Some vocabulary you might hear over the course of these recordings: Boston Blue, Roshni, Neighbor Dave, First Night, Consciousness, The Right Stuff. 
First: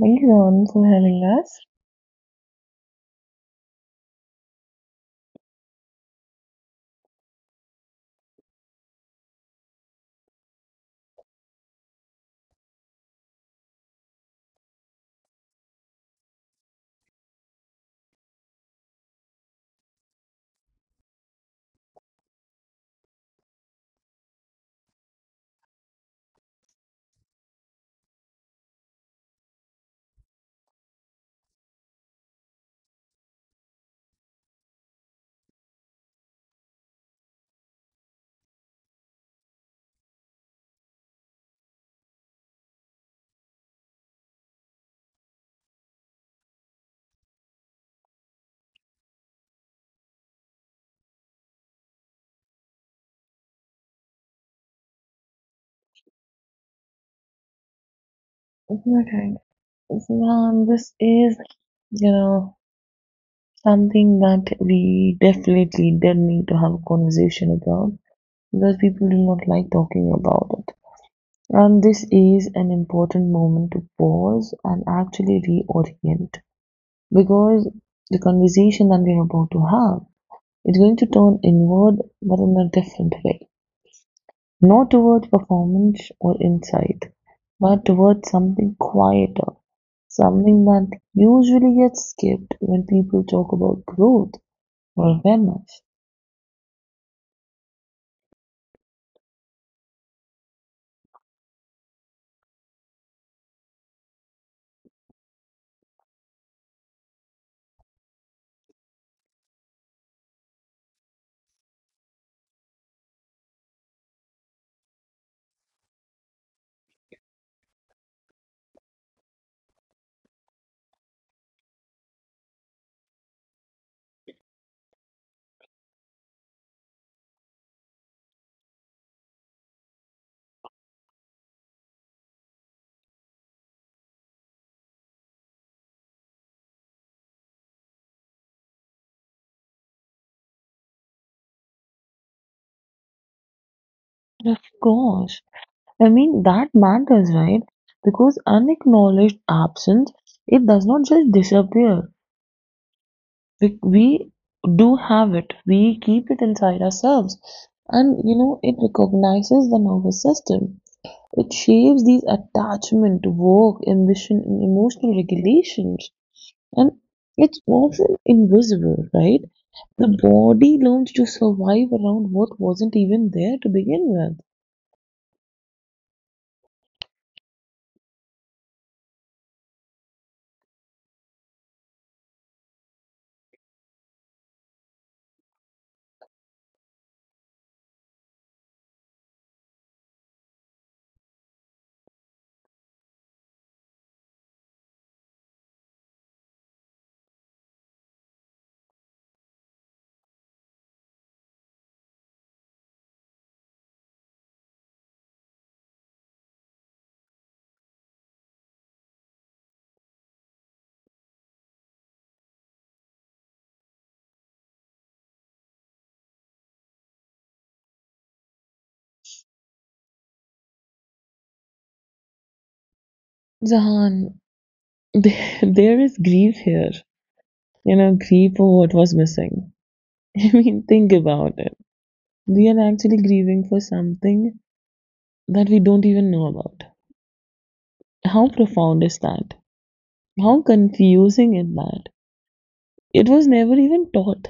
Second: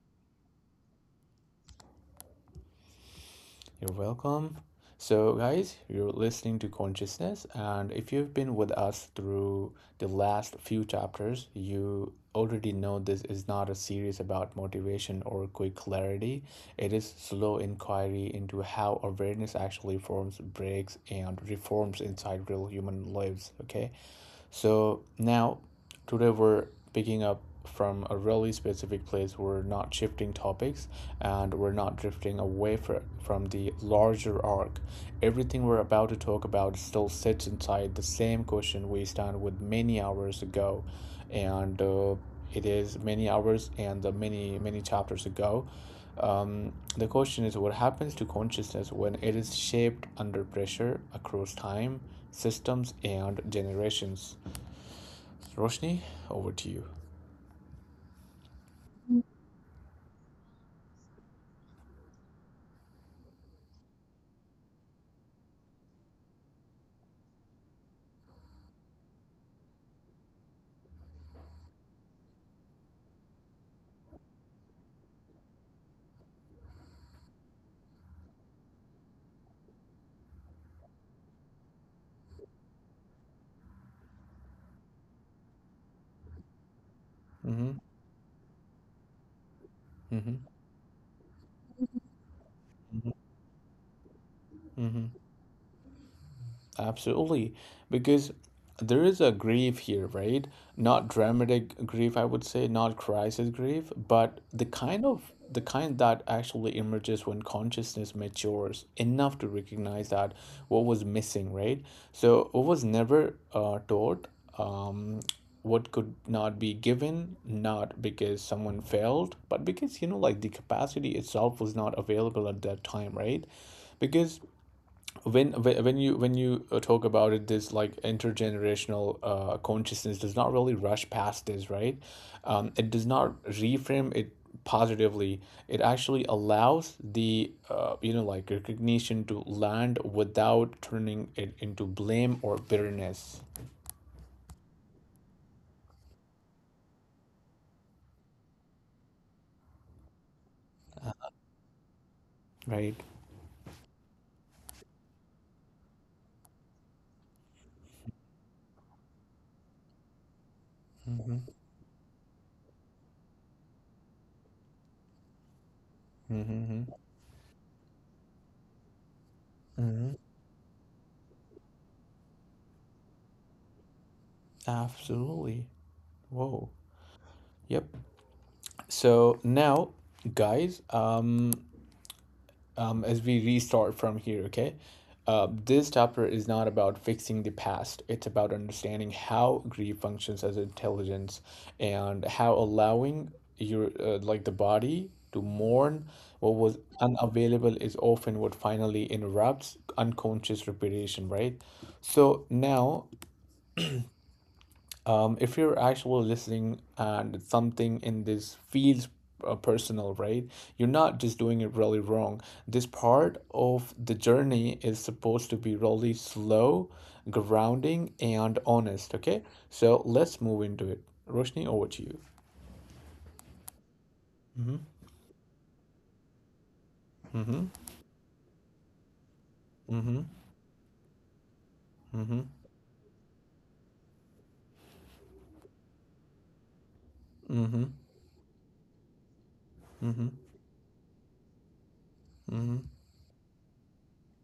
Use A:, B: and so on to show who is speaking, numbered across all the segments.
A: Thank you so much for having us.
B: You're welcome. So, guys, you're listening to Consciousness, and if you've been with us through the last few chapters, you already know this is not a series about motivation or quick clarity. It is slow inquiry into how awareness actually forms, breaks, and reforms inside real human lives, okay? So now, today we're picking up from a really specific place. We're not shifting topics and we're not drifting away from the larger arc. Everything we're about to talk about still sits inside the same question we stand with many hours ago. And It is many hours and the many, many chapters ago. The question is what happens to consciousness when it is shaped under pressure across time, systems, and generations? Roshni, over to you.
A: Okay. So this is, you know, something that we definitely did need to have a conversation about because people do not like talking about it. And this is an important moment to pause and actually reorient because the conversation that we're about to have is going to turn inward but in a different way. Not towards performance or insight,
B: Mm-hmm.
A: but towards something quieter,
B: Mm-hmm.
A: something that usually gets skipped when people talk about growth
B: Mm-hmm.
A: or awareness.
B: Absolutely, because there is a grief here, right? Not dramatic grief, I would say, not crisis grief, but the kind that actually emerges when consciousness matures enough to recognize that what was missing, right? So what was never taught, um, what could not be given, not because someone failed, but because like the capacity itself was not available at that time, right? Because when you talk about it, this, like, intergenerational consciousness does not really rush past this, right? It does not reframe it positively. It actually allows the like recognition to land without turning it into blame or bitterness.
A: And of course, I mean that matters, right? Because unacknowledged absence, it does not just disappear.
B: Right.
A: We do have it. We keep it inside ourselves, and it recognizes the nervous system.
B: Mm-hmm.
A: It shapes these attachment, work, ambition, and emotional regulations.
B: Mm-hmm.
A: And it's often invisible, right? The
B: Mm-hmm.
A: body learns to survive around what wasn't even there to begin
B: Absolutely. Whoa. Yep. So now, guys, as we restart from here, okay? This chapter is not about fixing the past. It's about understanding how grief functions as intelligence and how allowing your like the body to mourn what was unavailable is often what finally interrupts unconscious reparation, right? So now, if you're actually listening and something in this feels personal, right? You're not just doing it really wrong. This part of the journey is supposed to be really slow, grounding, and honest, okay? So let's move into it. Roshni, over to you.
A: with. Zahan, there is grief here.
B: Mm-hmm.
A: You know, grief for what was missing.
B: Mm-hmm.
A: I mean, think about it.
B: Mm-hmm.
A: We are actually grieving for something that we don't even know about.
B: Mm-hmm.
A: How profound is that?
B: Mm-hmm.
A: How confusing is that?
B: Mm-hmm.
A: It was never even taught.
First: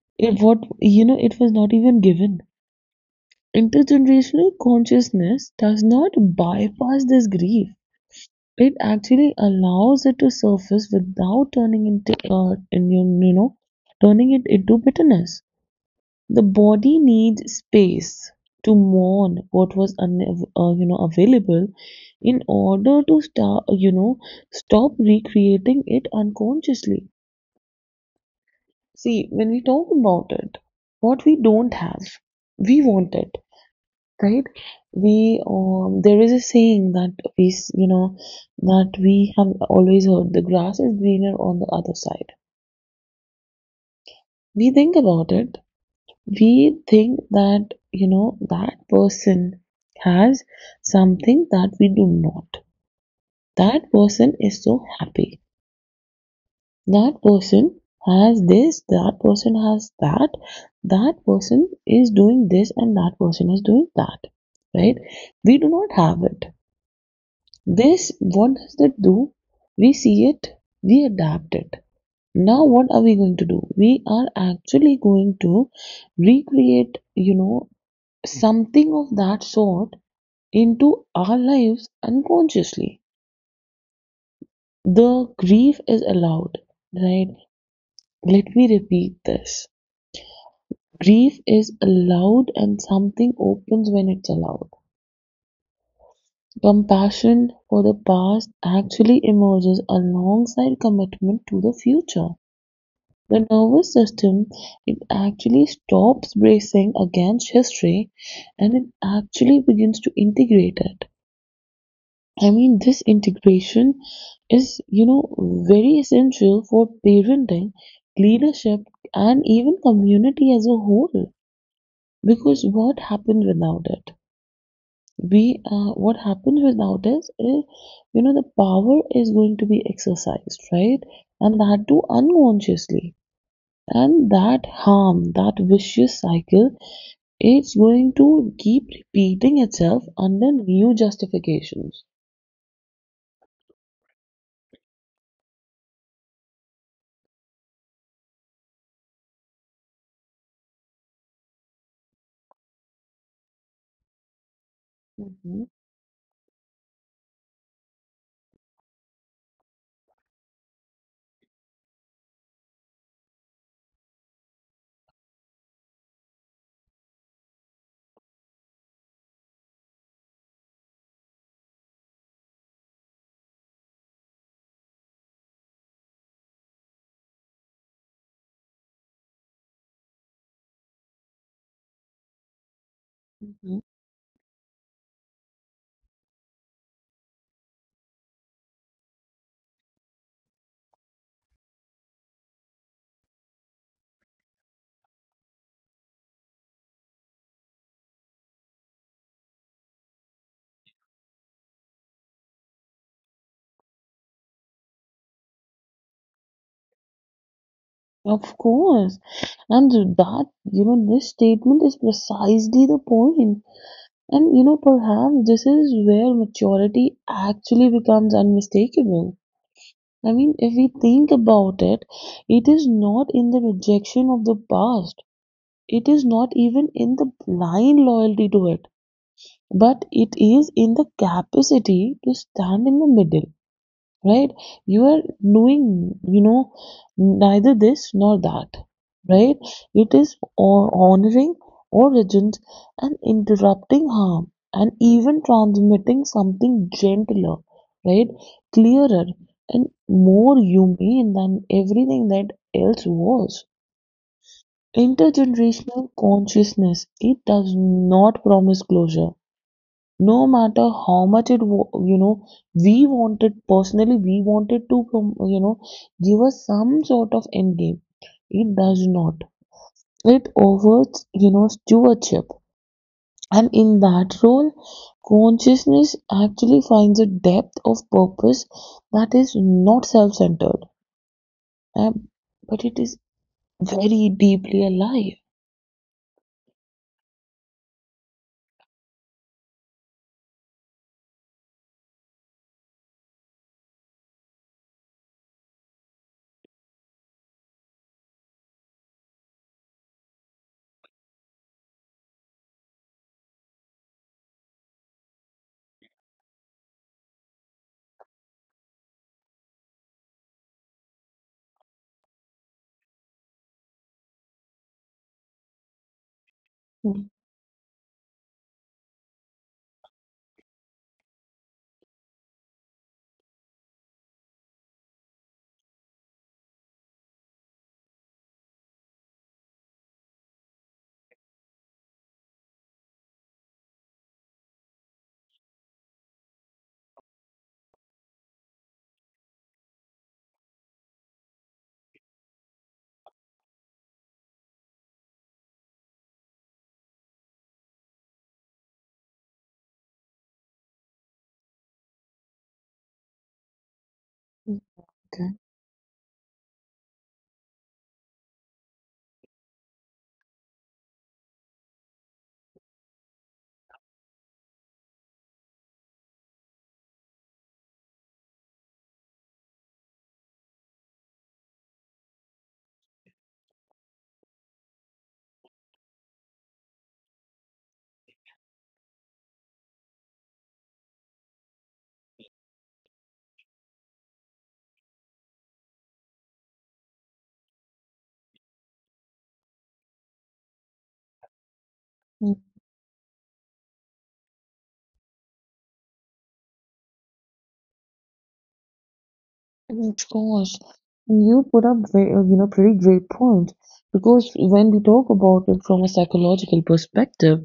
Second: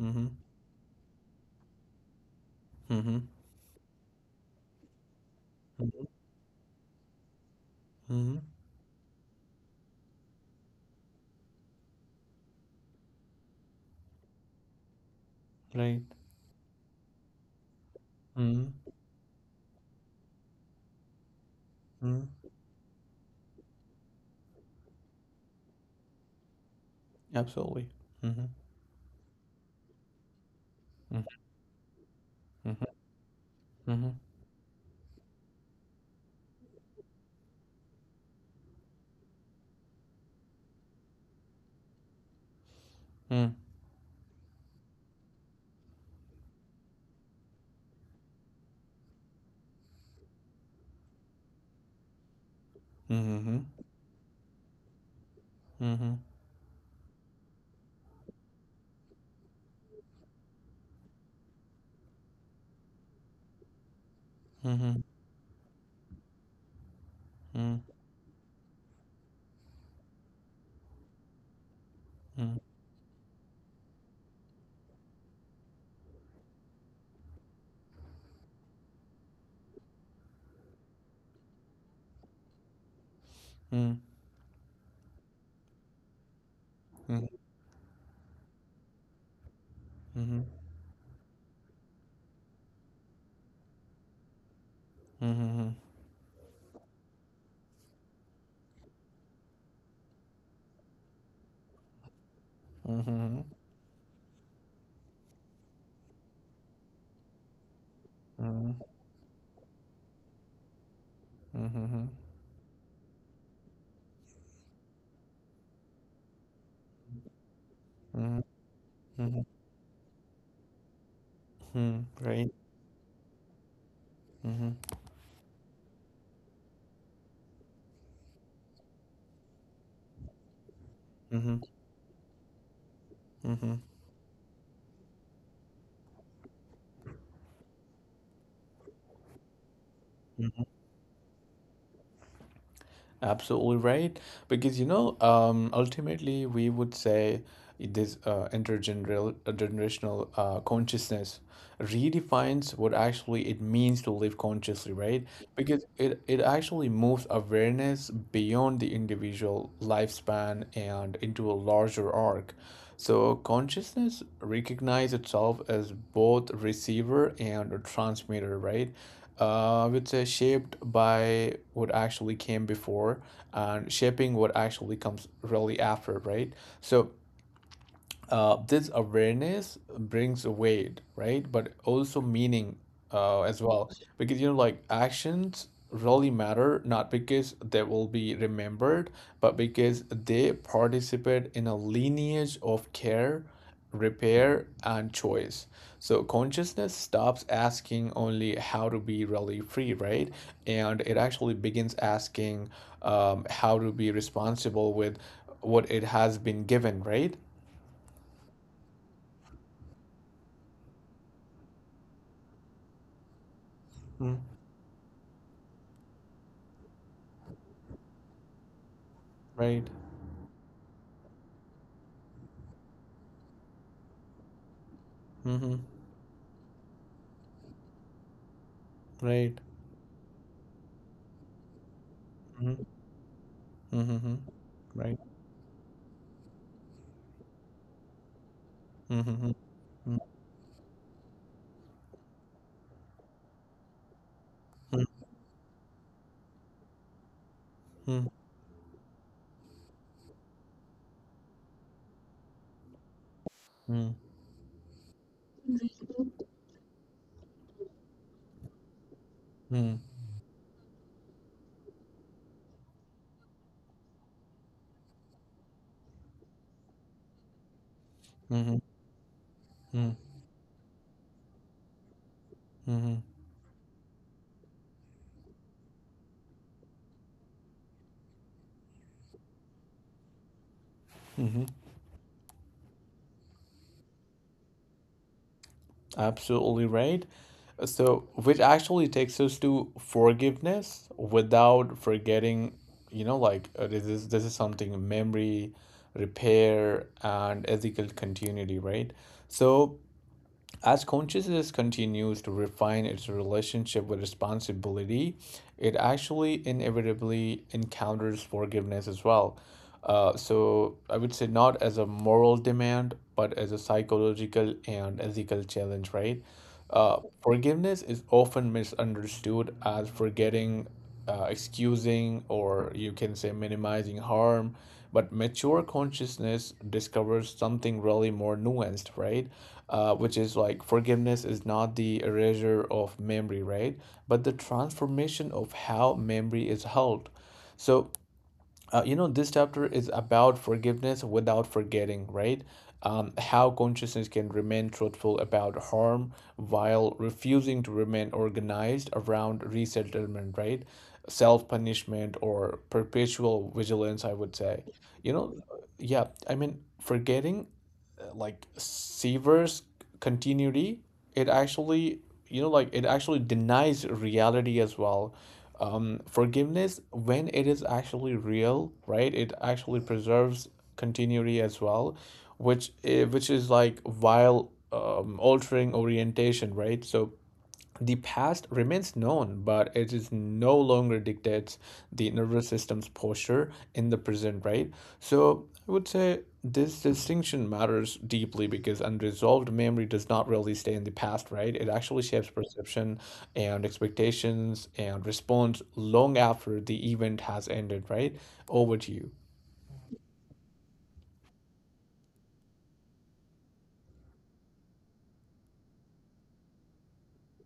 B: Mm-hmm.
A: It what you know, it was not even given.
B: Mm-hmm.
A: Intergenerational consciousness does
B: Mm-hmm.
A: not bypass this grief.
B: Mm-hmm.
A: It actually allows it to surface without turning into in, you know, turning it into bitterness.
B: Right.
A: The body needs space
B: Mm-hmm.
A: to mourn what was available in
B: Mm-hmm.
A: order to start you know stop recreating it unconsciously.
B: Absolutely. Mm-hmm.
A: See, when we talk about it, what we don't have, we
B: Mm-hmm.
A: want it,
B: Mm-hmm.
A: right? we There is a saying that we s- you know that we have always heard: the grass is greener on the other side.
B: Mm-hmm.
A: We think about it. We think that, you know, that person has something that we do not,
B: Mm-hmm.
A: that person is so happy,
B: Mhm.
A: that person has this, that person has that, that person is doing this, and that person is doing that, right?
B: Mhm.
A: We do not have it.
B: Hmm.
A: This, what does that do? We see it, we adapt it.
B: Hmm.
A: Now what are we going to do? We are actually going to recreate, you know, something of that sort into our lives unconsciously.
B: Hmm.
A: The grief is allowed, right? Let me repeat this.
B: Mm.
A: Grief is allowed, and something opens when it's allowed.
B: Mhm.
A: Compassion for the past actually emerges alongside commitment to the future.
B: Mhm. Mhm.
A: The nervous system, it actually stops bracing against history and
B: Mhm.
A: it actually begins to integrate it.
B: Mhm.
A: I mean, this integration is, very essential for parenting,
B: Mhm.
A: leadership, and
B: Mhm.
A: even community as a whole.
B: Mhm. Right.
A: Because what happens without it?
B: Hmm.
A: What happens without this is, the power is going to be exercised, right? And
B: Mhm.
A: that too unconsciously.
B: Mhm.
A: And that harm, that vicious cycle, it's going to keep repeating itself under
B: Mhm.
A: new justifications.
B: Absolutely right. Because ultimately, we would say this intergenerational consciousness redefines what actually it means to live consciously, right?
A: Mhm,
B: Because it actually moves awareness beyond the individual lifespan and into a larger arc. So consciousness recognize itself as both receiver and transmitter, right? I would say shaped by what actually came before and shaping what actually comes really after, right? So, this awareness brings weight, right? But also meaning as
A: mhm.
B: well. Because, like actions really matter, not because they will be remembered, but because they participate in a lineage of care, repair, and choice. So consciousness stops asking only how to be really free, right? And it actually begins asking how to be responsible with what it has been given, right?
A: Of course. And this statement is precisely the point. And you know, perhaps this is where maturity actually becomes unmistakable.
B: Right.
A: I mean, if we think about it, it is not in the rejection of the past.
B: Mhm.
A: It is not even in the blind loyalty to it,
B: Right.
A: but it is in the capacity to
B: Mhm.
A: stand in the middle,
B: Mhm.
A: right? You
B: Right.
A: are doing, you know, neither this nor that,
B: Mhm.
A: right? It is or honoring origins and interrupting harm and
B: Mhm.
A: even transmitting something gentler,
B: Mhm.
A: right? Clearer and more humane than everything that else was.
B: Mhm.
A: Intergenerational consciousness, it does not promise closure,
B: Mhm.
A: no matter how much it we wanted personally, we wanted to give us some sort of end game. It
B: Mhm.
A: does not.
B: Mhm.
A: It offers, you know, stewardship,
B: Mhm.
A: and in that role consciousness actually finds a depth of purpose that is not self-centered,
B: Mhm.
A: um, but it is very deeply alive.
B: Absolutely right. So, which actually takes us to forgiveness without forgetting, like this is something memory, repair, and ethical continuity, right? So, as consciousness continues to refine its relationship with responsibility, it actually inevitably encounters forgiveness as well. So I would say not as a moral demand, but as a psychological and ethical challenge, right?
A: Ừm.
B: Forgiveness is often misunderstood as forgetting, excusing, or you can say minimizing harm, but mature consciousness discovers something really more nuanced, right? Which is, like, forgiveness is not the erasure of memory, right, but the transformation of how memory is held. So, this chapter is about forgiveness without forgetting, right? How consciousness can remain truthful about harm while refusing to remain organized around resettlement, right, self-punishment or perpetual vigilance, I would
A: Mm,
B: say. you
A: okay.
B: know yeah, I mean forgetting, like, severs continuity. It actually you know like it actually denies reality as well. Forgiveness, when it is actually real, right, it actually preserves continuity as well, which is like, while altering orientation, right? So the past remains known, but it is no longer dictates the nervous system's posture in the present, right? So I would say this distinction matters deeply because unresolved memory does not really stay in the past, right? It actually shapes
A: Mm,
B: perception and expectations and response long after the event has ended, right? Over to you.
A: of course. You put up very, pretty great point because when we talk about it from a psychological perspective,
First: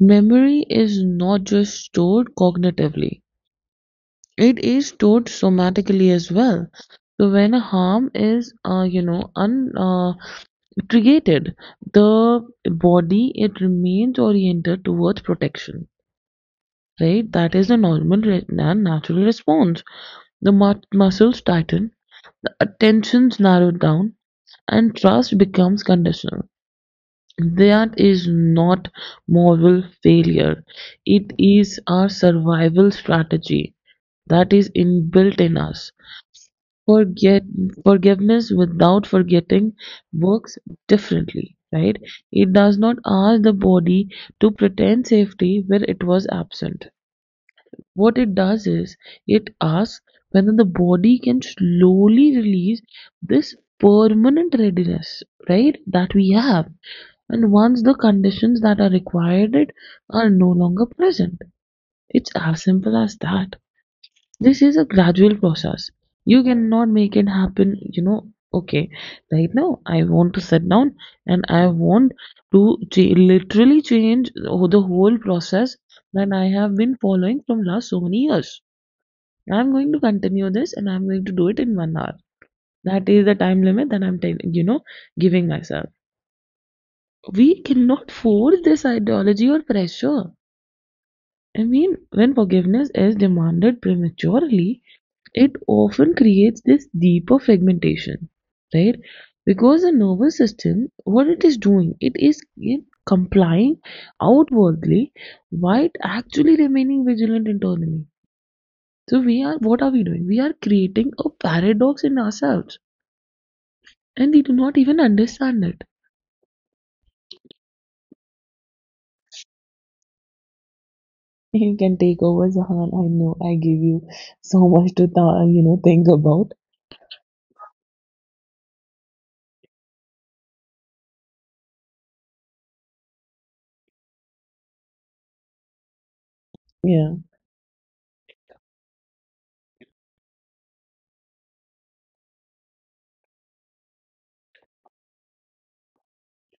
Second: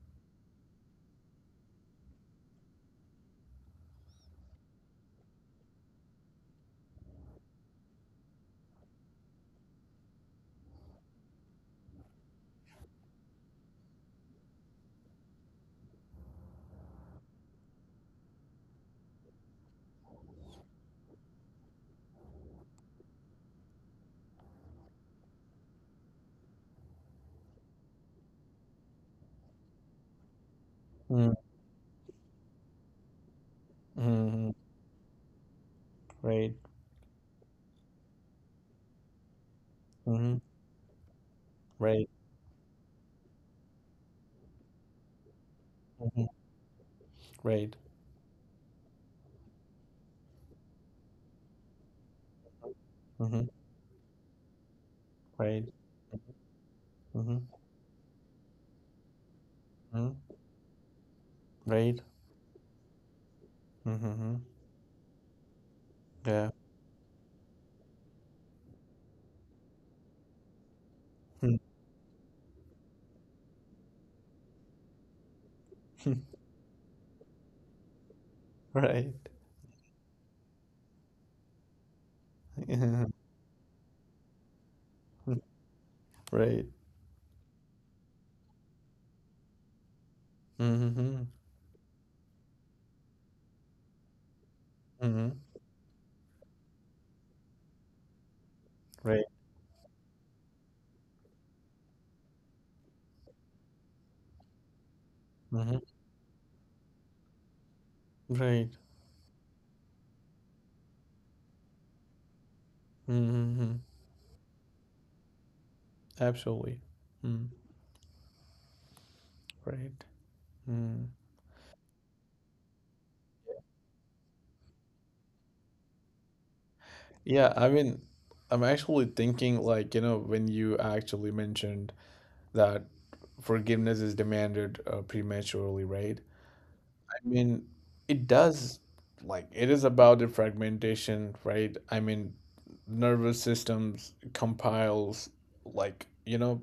A: memory is not just stored cognitively, it is stored somatically as well. So when a harm is, created, the body, it remains oriented towards protection. Right, that is a normal and natural response. The muscles tighten, attentions narrow down, and trust becomes conditional. That is not moral failure. It is our survival strategy
B: Mm-hmm.
A: that is inbuilt in us.
B: Right.
A: Forget Forgiveness without forgetting
B: Mm-hmm.
A: works differently, right?
B: Right.
A: It does not ask the body to pretend safety where it was
B: Mm-hmm.
A: absent.
B: Right.
A: What it does is, it asks whether the body can slowly release
B: Mm-hmm.
A: this permanent readiness,
B: Right.
A: right, that we have.
B: Mm-hmm.
A: And once the conditions that are required it are no longer present.
B: Right.
A: It's as simple as that.
B: Mm-hmm.
A: This is a gradual process. You
B: Yeah.
A: cannot make it happen, okay, right now I want to sit down and I want to literally change the whole process that I have been following from last so many years.
B: Right.
A: I'm going to continue this and I'm going to do it in 1 hour.
B: Yeah.
A: That is the time limit that I'm giving myself.
B: Right.
A: We cannot force this ideology or pressure.
B: Mm-hmm.
A: I mean, when forgiveness is demanded prematurely,
B: Mm-hmm.
A: it often creates this deeper fragmentation, right?
B: Right.
A: Because the nervous system, what it is doing, it is in complying outwardly
B: Mm-hmm.
A: while actually remaining vigilant internally.
B: Right.
A: So we are, what are we doing? We are creating a paradox in ourselves,
B: Mm-hmm.
A: and we do not even understand it.
B: Absolutely. Mm. Right. Mm.
A: You can take over, Zahan. I know I gave you so much to think about.
B: Yeah, I mean, I'm actually thinking like, when you actually mentioned that forgiveness is demanded prematurely, right?
A: Yeah.
B: I mean, it does, like, it is about the fragmentation, right? I mean, nervous systems compiles like,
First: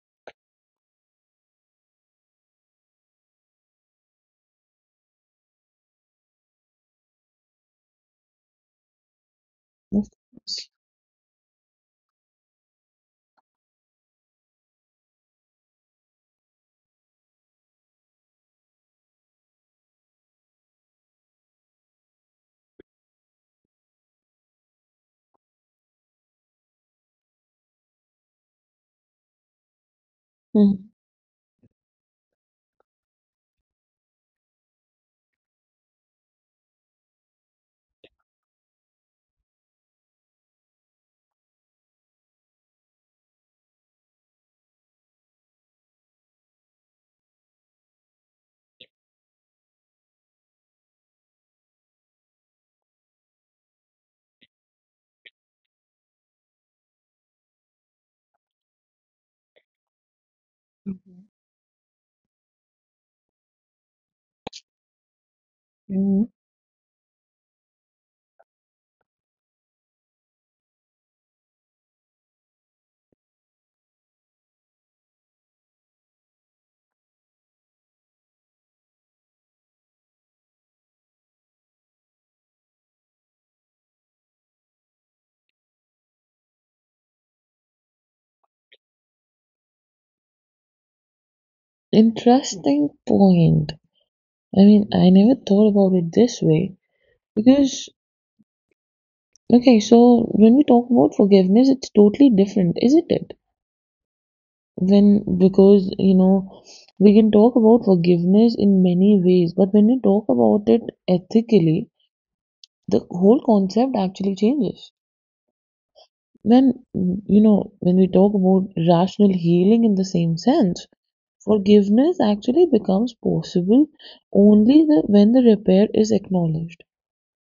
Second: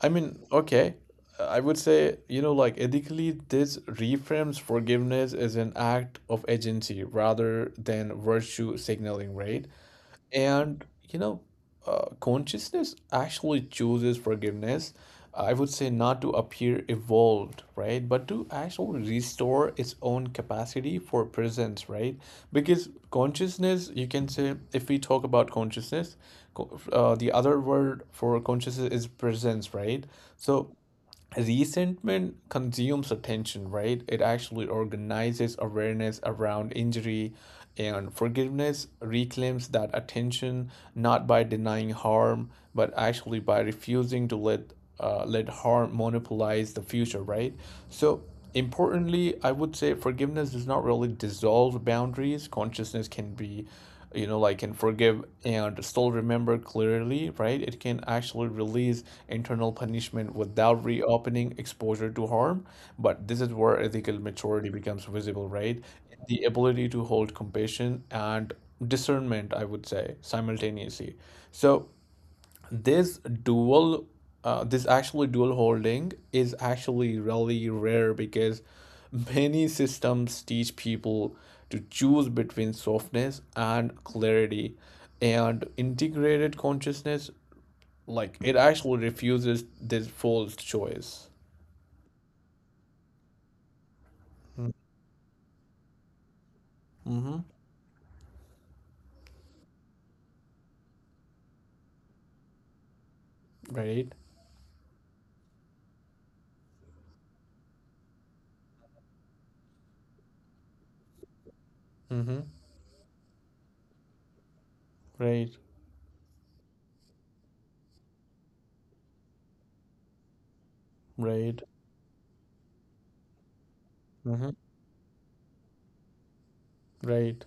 B: I mean, okay. I would say, like, ethically, this reframes forgiveness as an act of agency rather than virtue signaling, right?
A: d'information.
B: And consciousness actually chooses forgiveness. I would say not to appear evolved, right, but to actually restore its own capacity for presence, right? Because consciousness, you can say, if we talk about consciousness, the other word for consciousness is presence, right? So
A: Mhm,
B: resentment consumes attention, right? It actually organizes awareness around injury, and forgiveness reclaims that attention not by denying harm, but actually by refusing to let harm monopolize the future, right? So importantly, I would say forgiveness does not really dissolve boundaries. Consciousness can be you know like can forgive and still remember clearly, right? It can actually release internal punishment without
A: mhm,
B: reopening exposure to harm, but this is where ethical maturity becomes visible, right,
A: mm.
B: the ability to hold compassion and discernment, I would say, simultaneously. So this dual this actually dual holding is actually really rare because many systems teach people to choose between softness and clarity, and integrated consciousness, like, it actually refuses this false choice.
A: Interesting point. I mean, I never thought about it this way
B: Mm-hmm.
A: because, okay, so when we talk about forgiveness, it's totally different, isn't it?
B: Right.
A: When, because, you know, we can talk about forgiveness in many ways, but when we talk about it ethically,
B: Mm-hmm.
A: the whole concept actually changes.
B: Right.
A: When, when we talk about rational healing in the same sense,
B: Right.
A: forgiveness actually becomes possible
B: Mm-hmm.
A: only when the repair is acknowledged.
B: Right.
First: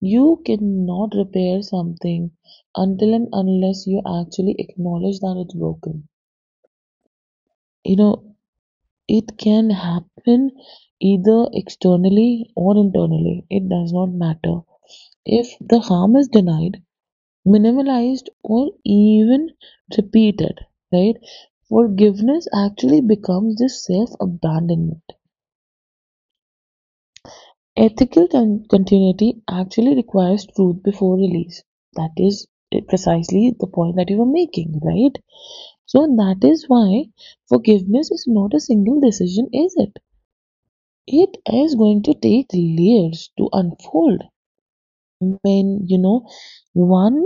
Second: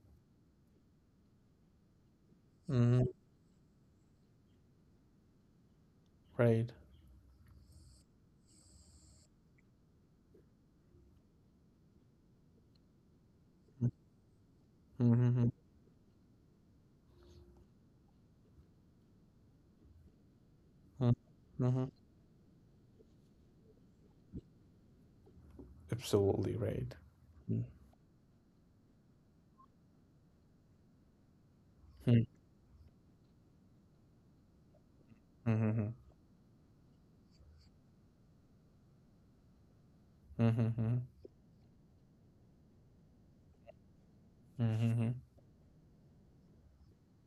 A: You cannot repair something
B: Mm-hmm.
A: until and unless you actually acknowledge that it's broken,
B: Right.
A: you know. It can happen either externally or internally, it does
B: Mm-hmm.
A: not matter.
B: Mm-hmm.
A: If the harm is denied, minimalized, or even repeated, right?
B: Mm-hmm.
A: Forgiveness actually becomes this self abandonment.
B: Absolutely right.
A: Ethical continuity actually requires truth before release. That
B: Mm.
A: is, precisely the point that you were making, right?
B: Mhm, mhm,
A: So that is why forgiveness is not a single decision, is it?
B: mhm,
A: It is going to take layers to unfold.
B: mhm,
A: Mean, you know, one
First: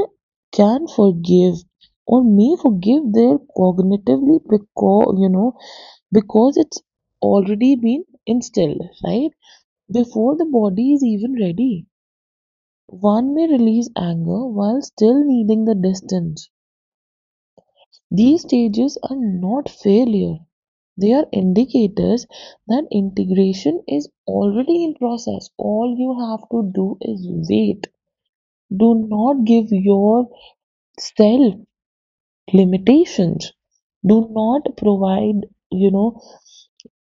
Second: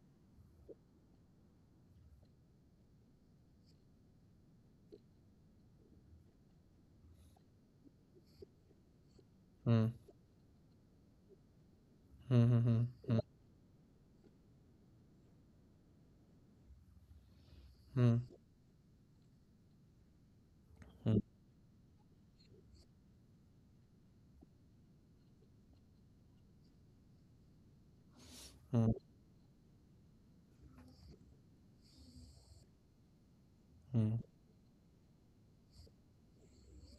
A: can forgive or may forgive their cognitively, because, because it's already been instilled, right?
B: mhm,
A: Before the body is even ready.
B: mhm, mhm, mhm,
A: One may release anger while still needing the distance.
B: mhm,
A: These stages are not failure. They are indicators that integration is already in process. All you have to do is wait. Do not give your self-limitations,
B: mhm,
A: do not provide, you know,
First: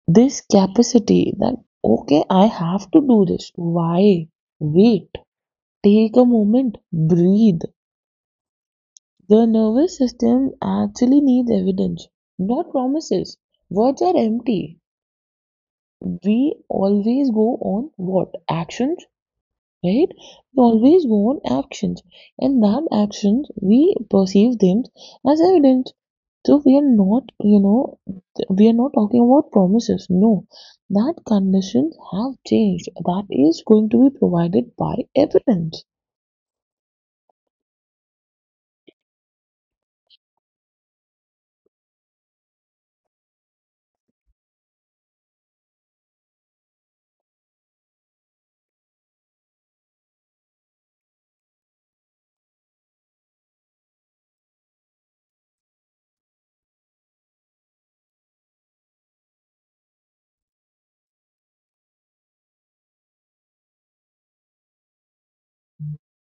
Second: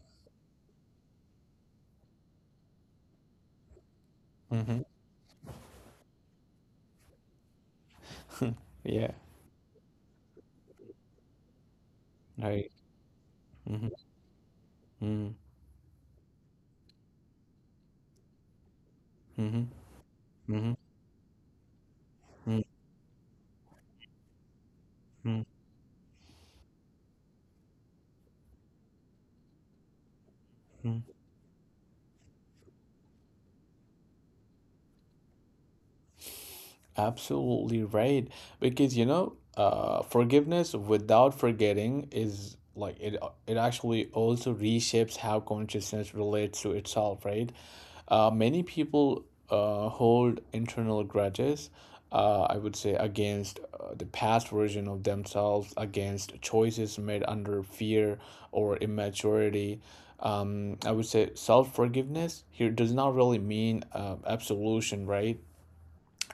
A: this capacity that, okay, I have to do this. Why? Wait, take a moment, breathe.
B: mhm, mhm. Yeah,
A: The nervous system actually needs evidence, not
B: right.
A: promises.
B: Mhm,
A: Words are empty.
B: mhm,
A: We always go on what? Actions,
B: mhm,
A: right? We
B: mhm,
A: always want actions,
B: mhm,
A: and that actions we perceive them as
B: mhm,
A: evidence. So we are not, you know, we are not talking about promises. No,
B: mhm.
A: that conditions have changed. That is going to be provided by evidence.
B: Absolutely right. Because forgiveness without forgetting is like it actually also reshapes how consciousness relates to itself, right? Many people hold internal grudges, I would say, against the past version of themselves, against choices made under fear or immaturity. I would say self forgiveness here does not really mean absolution, right?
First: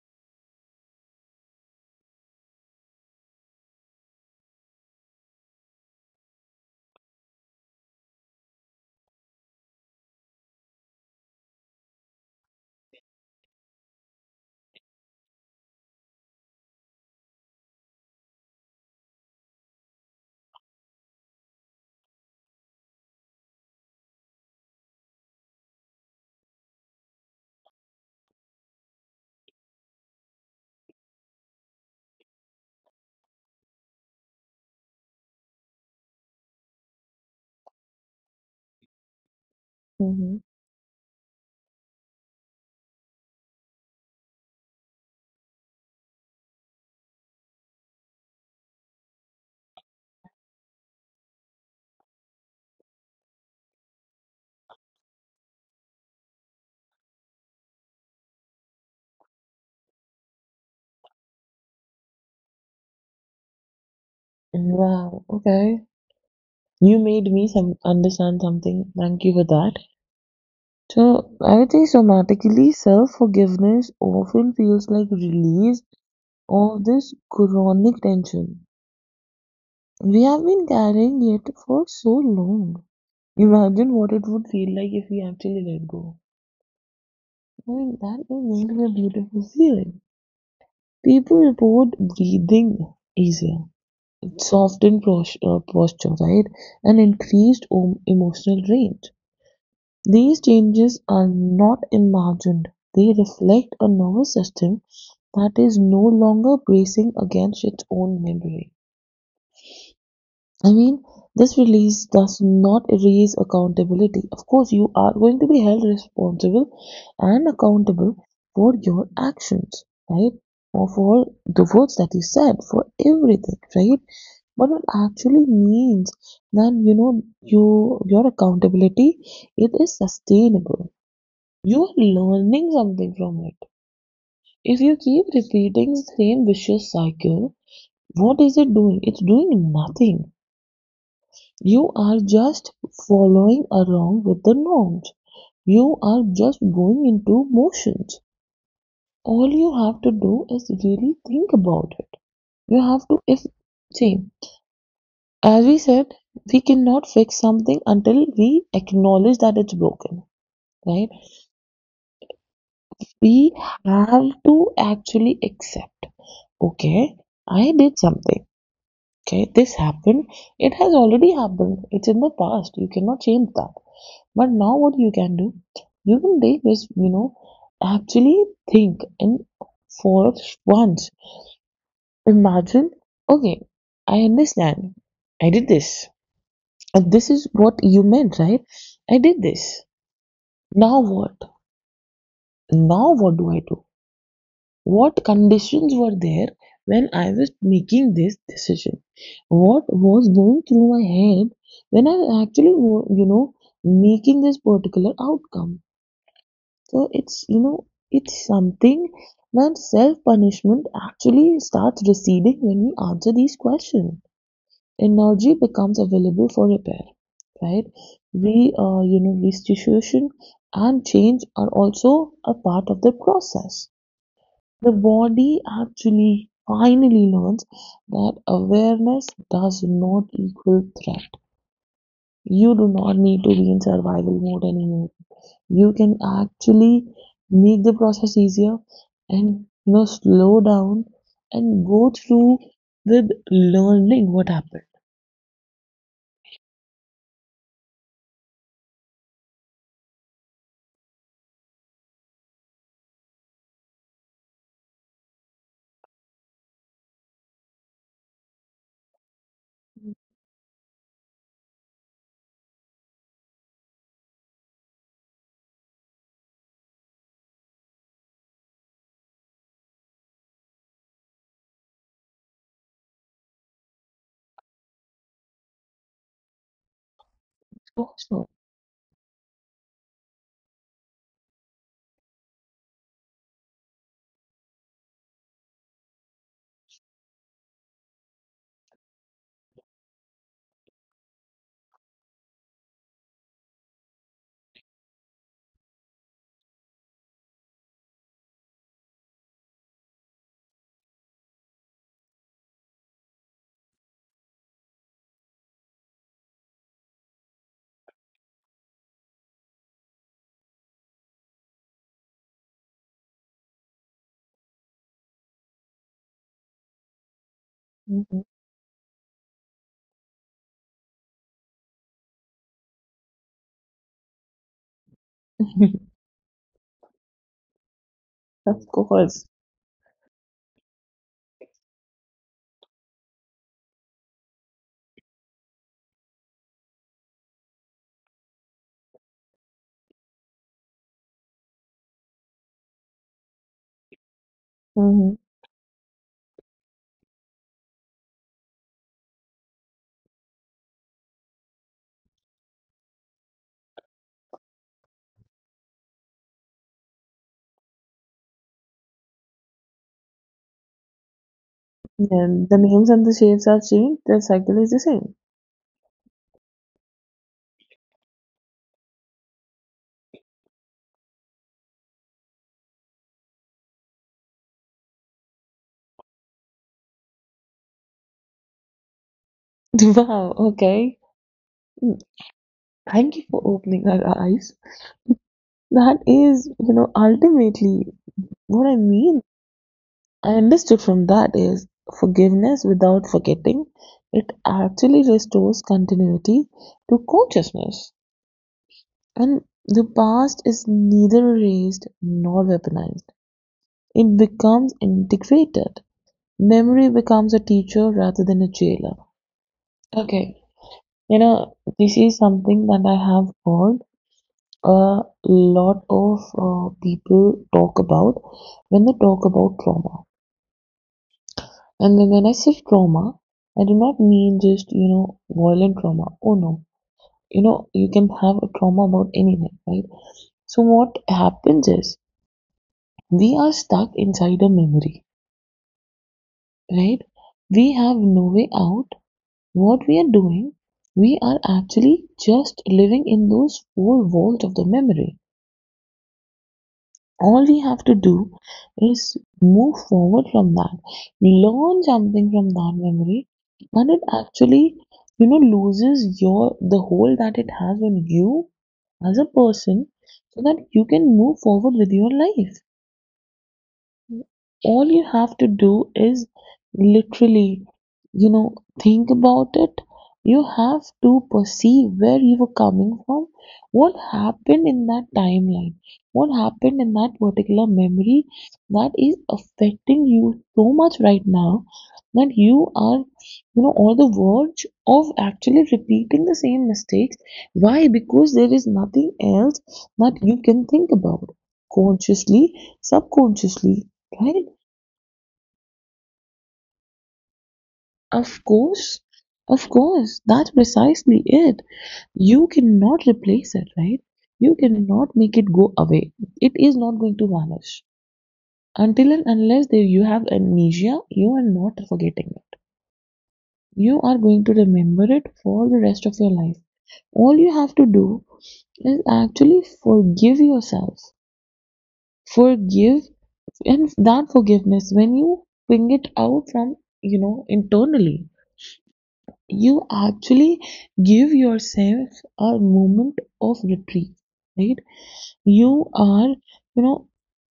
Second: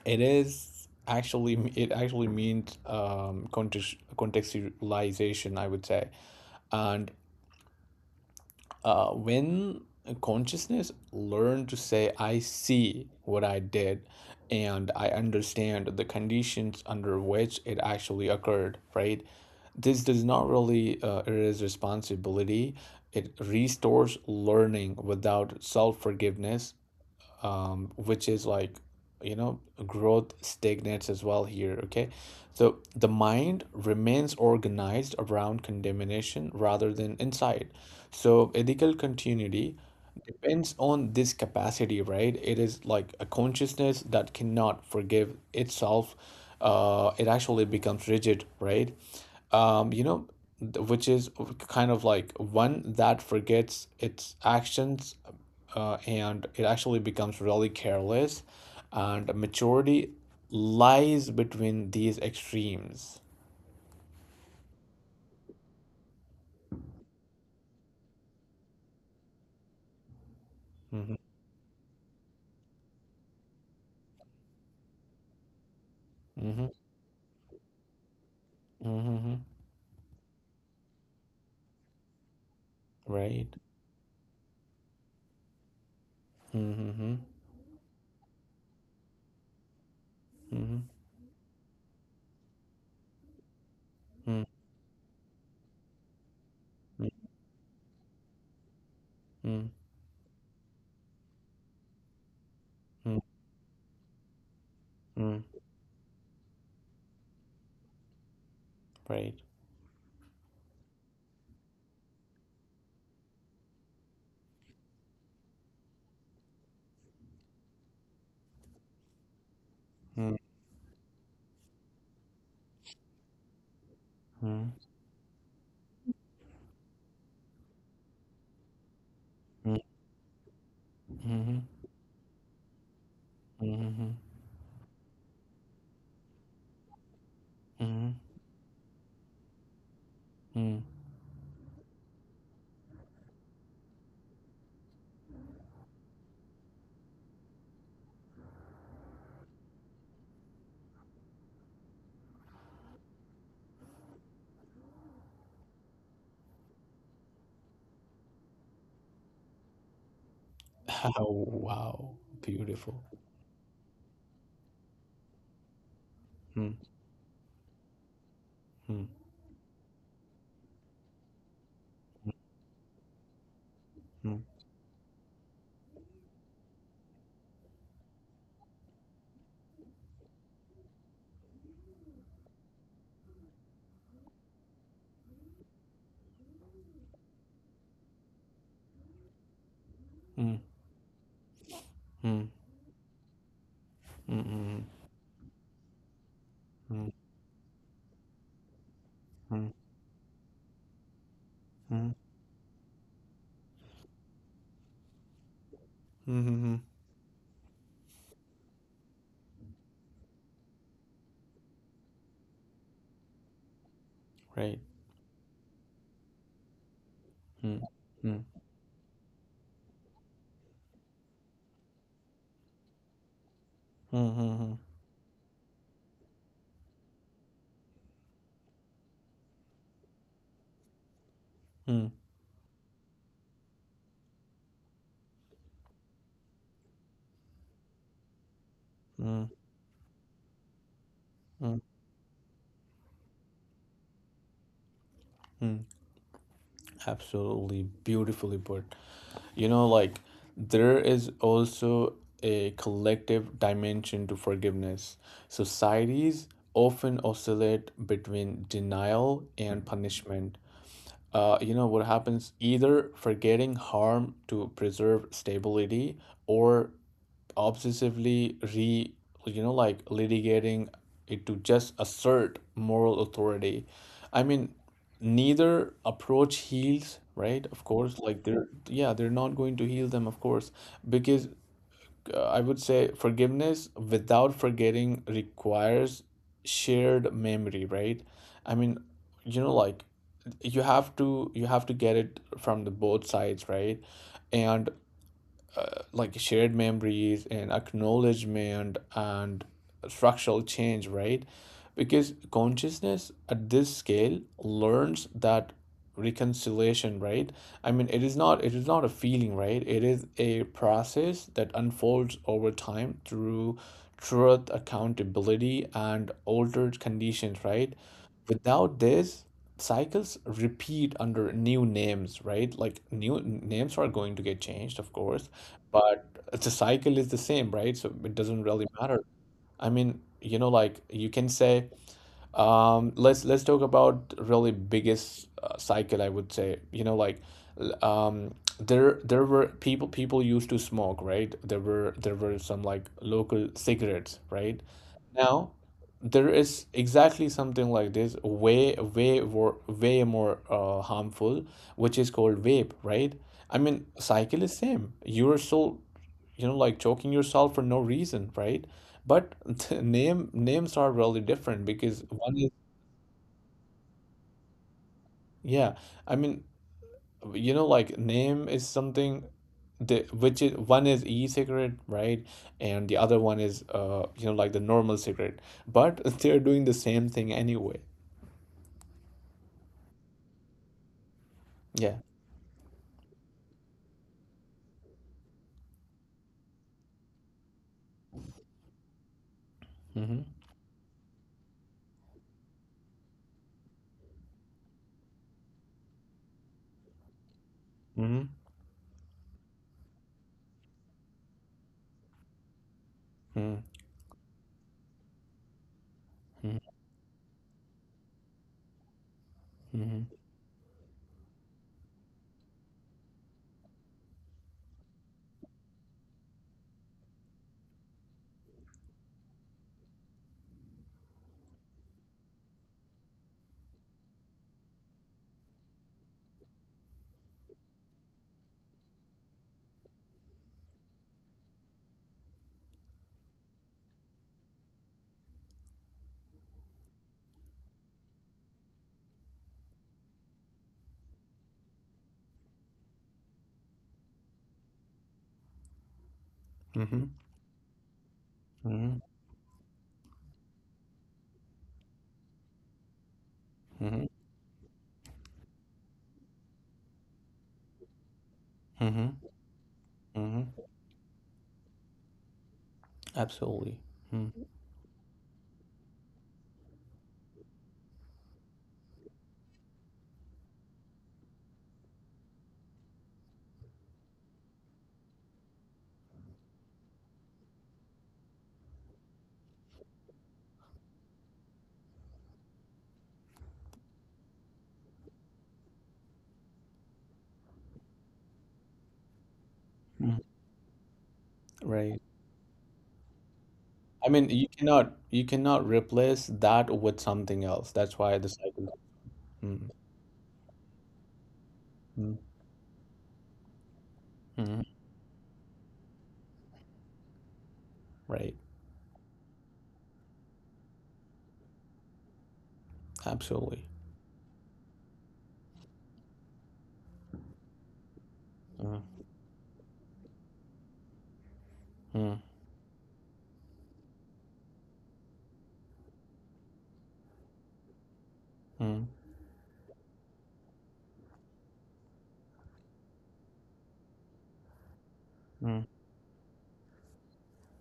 B: It actually means, context, contextualization, I would say. And when consciousness learned to say, I see what I did and I understand the conditions under which it actually occurred, right? This does not really erase responsibility. It restores learning without self forgiveness, which is like, you know growth stagnates as well here, okay? So the mind remains organized around condemnation rather than inside. So ethical continuity
A: Mm-hmm.
B: depends on this capacity, right? It is like a consciousness that cannot forgive itself, it actually becomes rigid, right? um you know which is kind of like one that forgets its actions, and it actually becomes really careless, and maturity lies between these extremes.
A: Wow, okay. You made me some understand something. Thank you for that.
B: Mm-hmm.
A: So I would say somatically, self-forgiveness often feels like release
B: Mm-hmm.
A: of this chronic tension.
B: Mm-hmm.
A: We have been carrying it for so long.
B: Right.
A: Imagine what it would feel like if we actually let go.
B: Mm-hmm.
A: I mean, that is really a beautiful feeling.
B: Mm-hmm.
A: People report breathing easier,
B: Mm-hmm.
A: softened posture, right, and increased emotional range.
B: Mm-hmm.
A: These changes are not imagined. They reflect a nervous system
B: Mm-hmm.
A: that is no longer bracing against its own memory.
B: Right.
A: I mean, this release does not erase accountability. Of course, you are going to be held responsible and accountable for your actions, right?
B: Mm-hmm.
A: Or for the words that you said, for everything, right?
B: Mm-hmm.
A: But it actually means that, you know, you, your accountability, it is sustainable. You are learning something from it.
B: Mm-hmm.
A: If you keep repeating the same vicious cycle,
B: Mm-hmm.
A: what is it doing? It's doing nothing. You are just following along with the norms. You are just going into motions. All you have to do is really think about it. You have to, if, see, as we said, we cannot fix something until we acknowledge that it's broken, right?
B: Wow. Beautiful.
A: We have to actually accept,
B: Mm.
A: okay, I did something,
B: Mm.
A: okay, this happened. It has already happened. It's in the past. You cannot change that.
B: Mm.
A: But now, what you can do, you can take this, you know, actually think and for once. Imagine, okay, I understand. I did this. And this is what you meant, right? I did this.
B: Mm.
A: Now what?
B: Mm.
A: Now what do I do?
B: Mm. Mm.
A: What conditions were there when
B: Mm.
A: I was making this decision?
B: Mm. Mm.
A: What was going through my head
B: Mm.
A: when
B: Mm.
A: I actually, you know, making this particular outcome?
B: Mm.
A: So it's something that self-punishment actually starts receding when we answer these questions.
B: Right.
A: Energy becomes available for repair,
B: Mm. Mm.
A: right?
B: Mm.
A: Restitution and change are also a part of the process.
B: Mm. Mm.
A: The body actually finally learns that awareness does not equal threat.
B: Mm,
A: You do not need to be in survival mode anymore. You can actually make the process easier
B: mm,
A: and slow down
B: mm,
A: and go through with learning what happened.
B: mm. Absolutely beautifully put. Like, there is also a collective dimension to forgiveness. Societies often oscillate between denial and punishment. What happens, either forgetting harm to preserve stability or obsessively re you know like litigating it to just assert moral authority. I mean, neither approach heals, right? Of
A: So,
B: course, like,
A: so
B: they're, yeah, they're not going to heal them, of course. Because, I would say, forgiveness without forgetting requires shared memory, right? I mean, like, you have to get it from the both sides, right? And, like, shared memories and acknowledgement and structural change, right? Because consciousness at this scale learns that reconciliation, right, I mean, it is not a feeling, right? It is a process that unfolds over time through truth, accountability, and altered conditions, right?
A: Mhm.
B: Without this, cycles repeat under new names, right? Like, new names are going to get changed, of course, but the cycle is the same, right? So it doesn't
A: Of
B: really matter.
A: course.
B: I mean, like, you can say, let's talk about really biggest cycle. I would say, like, l- um, there were people used to smoke, right? There were some like local cigarettes, right?
A: Hmm.
B: Now, there is exactly something like this, way, way, more, way more harmful, which is called vape, right? I mean, cycle is same. You're so, like, choking yourself for no reason, right? But the names are really different because one
A: And
B: is
A: the names and the shapes are changed, the cycle is the same.
B: yeah. I mean, like, name is something the which is one is e-cigarette, right? And the other one is like the normal cigarette. But they're doing the same thing anyway.
A: Wow, okay.
B: Yeah.
A: Thank you for opening our eyes. That is, ultimately what I mean.
B: Mhm.
A: I understood from that is forgiveness without forgetting. It actually restores continuity to consciousness.
B: Mhm.
A: And the past is neither erased nor weaponized.
B: Mhm.
A: It becomes integrated.
B: Mhm.
A: Memory becomes a teacher rather than a jailer.
B: Mhm.
A: Okay, this is something that I have heard a lot of people talk about when they talk about trauma. And when I say trauma, I do not mean just, violent trauma. Oh no. You know, you can have a trauma about anything, right? So what happens is we are stuck inside a memory, right? We have no way out. What we are doing, we are actually just living in those four walls of the memory.
B: Mhm.
A: All we have to do
B: Mhm.
A: is move forward from that, learn something from that memory, and it
B: Mhm.
A: actually, loses your, the hold that it has on you
B: Mhm.
A: as a person, so
B: Mhm.
A: that you can move forward with your life.
B: Absolutely. Mm.
A: All you have to do is literally, you know, think about it. You have to perceive where you were coming from, what happened in that timeline, what happened in that particular memory that is affecting you so much right now that you are, on the verge of actually repeating the same mistakes. Why? Because there is nothing else that
B: Mm.
A: you can think about,
B: Right.
A: consciously, subconsciously.
B: I mean,
A: Right?
B: you cannot replace that with something else. That's why the
A: Of
B: cycle.
A: course,
B: Mm.
A: of course, that's precisely it.
B: Mm.
A: You cannot replace it, right? You
B: Mhm.
A: cannot make it go away. It is not going to vanish.
B: Right.
A: Until and unless they, you have amnesia, you are not forgetting it.
B: Absolutely.
A: You are going to remember it for the rest of your life. All you have to do
B: Mm.
A: is actually forgive yourself.
B: Mm.
A: Forgive, and that forgiveness, when you bring it out from, internally,
B: Mm.
A: you actually give yourself a moment of retreat, right?
B: Mm.
A: You are, you know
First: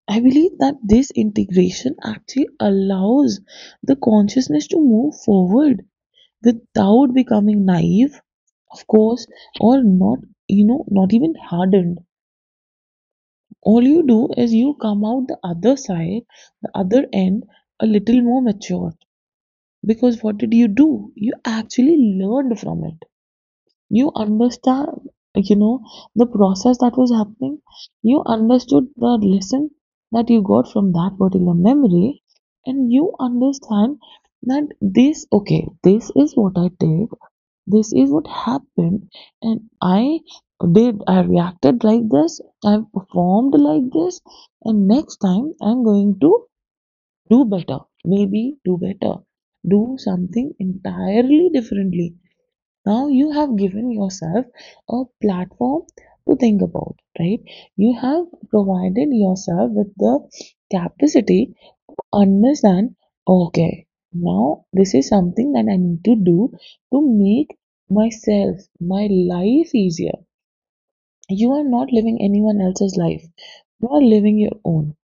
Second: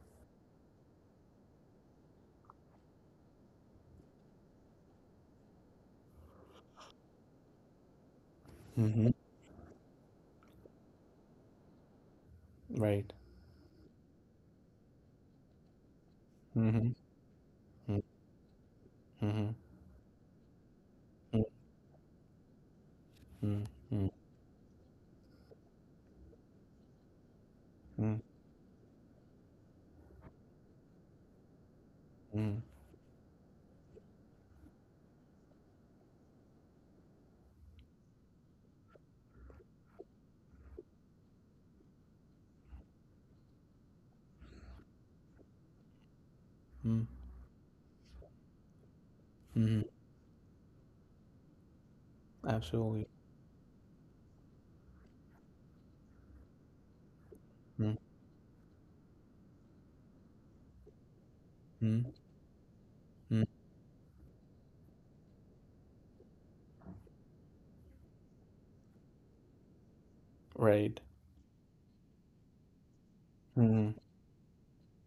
A: I believe that this integration actually allows the consciousness to move forward without becoming naive, of
B: Mhm.
A: course, or not, not even hardened.
B: Right.
A: All you do is you come out the other side, the
B: Mhm.
A: other end, a
B: Mm.
A: little more mature,
B: Mhm.
A: because what did you do? You
B: Mm.
A: actually learned from it.
B: Mm.
A: You
B: Mm.
A: understand you know the process that was happening.
B: Mm.
A: You understood the lesson that you got from that particular memory,
B: Mm.
A: and you understand that this, okay, this is what I did, this is what happened, and I, did I reacted like this, I performed like this, and next time I'm going to
B: Mm.
A: do better, maybe do better,
B: Mhm.
A: do something entirely differently. Now
B: Absolutely.
A: you have given yourself a platform to think about, right?
B: Mm.
A: You have provided yourself with the capacity to
B: Mm.
A: understand,
B: Mm.
A: okay, now this is something that I need to do to make myself, my life easier.
B: Right.
A: You are not living anyone else's life. You
B: Mm.
A: are living your own.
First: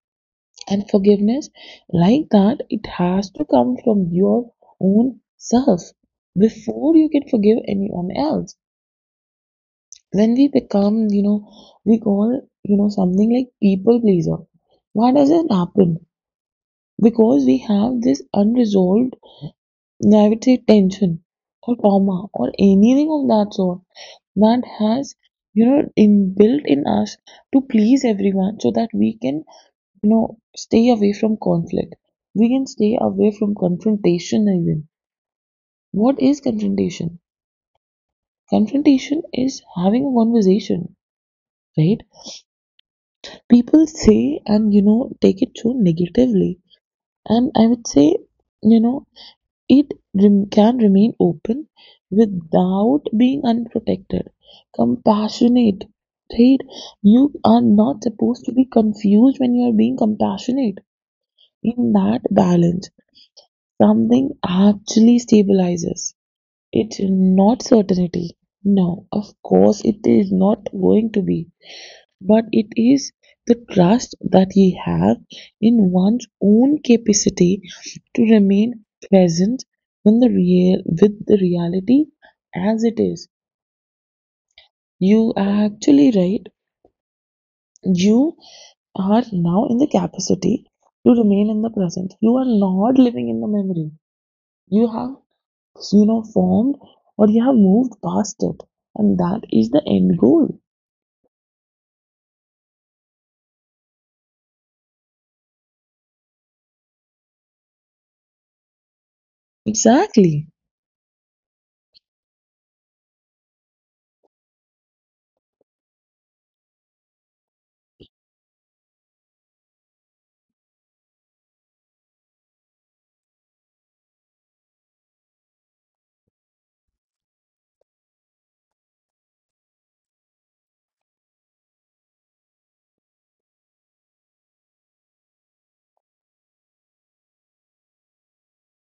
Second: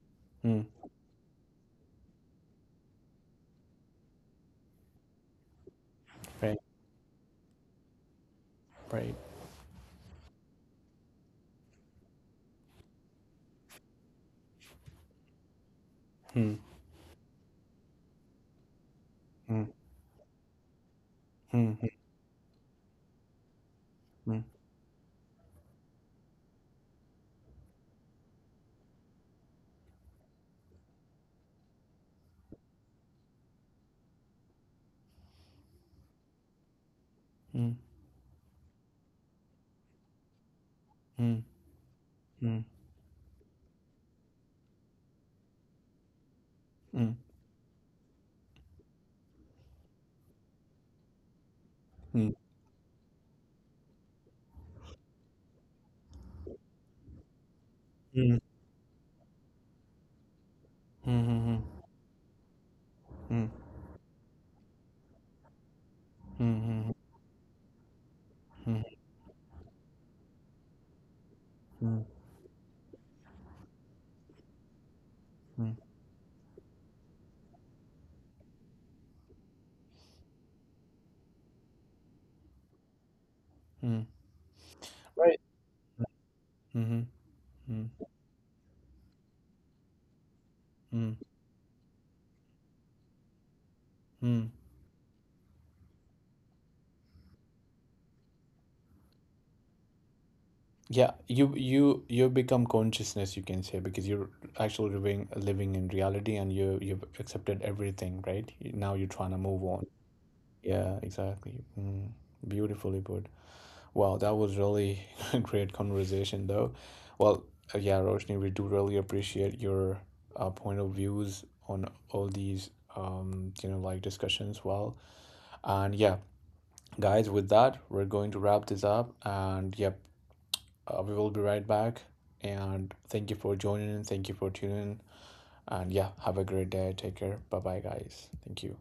B: Mm.
A: And forgiveness, like that, it has to come from your own self
B: Right.
A: before you can forgive anyone else.
B: Right.
A: When we become, we call, something like people pleaser. Why does it happen?
B: Hmm.
A: Because we have this unresolved,
B: Hmm.
A: I would say, tension
B: Hmm.
A: or trauma or anything of that sort
B: Hmm.
A: that has, inbuilt in us to please everyone so that we can, stay away from conflict. We can stay away from confrontation even. What is confrontation?
B: Hmm.
A: Confrontation is having a conversation,
B: Hmm.
A: right?
B: Hmm.
A: People say and take it so negatively,
B: Hmm.
A: and I would say, you know it can remain open
B: Hmm.
A: without being unprotected, compassionate, right? You are not
B: Hmm.
A: supposed to be confused when you are being compassionate.
B: Hmm. Hmm.
A: In that balance
B: Hmm.
A: something actually stabilizes.
B: Hmm.
A: It's not certainty, no, of course it is not going to be,
B: Hmm.
A: but it is the trust that ye have
B: Hmm.
A: in one's own capacity to remain present when the real with the reality as it is.
B: Hmm.
A: You
B: Right.
A: are actually right.
B: Hmm. Hmm.
A: You are now in the capacity to
B: Hmm.
A: remain in the present. You are not living in the memory.
B: Hmm.
A: You have formed or you have moved past it. And that is the end goal.
B: Yeah, you become consciousness, you can say, because you're actually living in reality, and you've accepted everything, right? Now you're trying to move on.
A: Exactly.
B: Yeah, exactly. Mm. Beautifully put. Wow, that was really a great conversation, though. Well, yeah, Roshni, we do really appreciate your point of views on all these, like discussions. Well, and yeah, guys, with that, we're going to wrap this up. And yep, we will be right back. And thank you for joining in. Thank you for tuning in. And yeah, have a great day. Take care. Bye bye, guys. Thank you.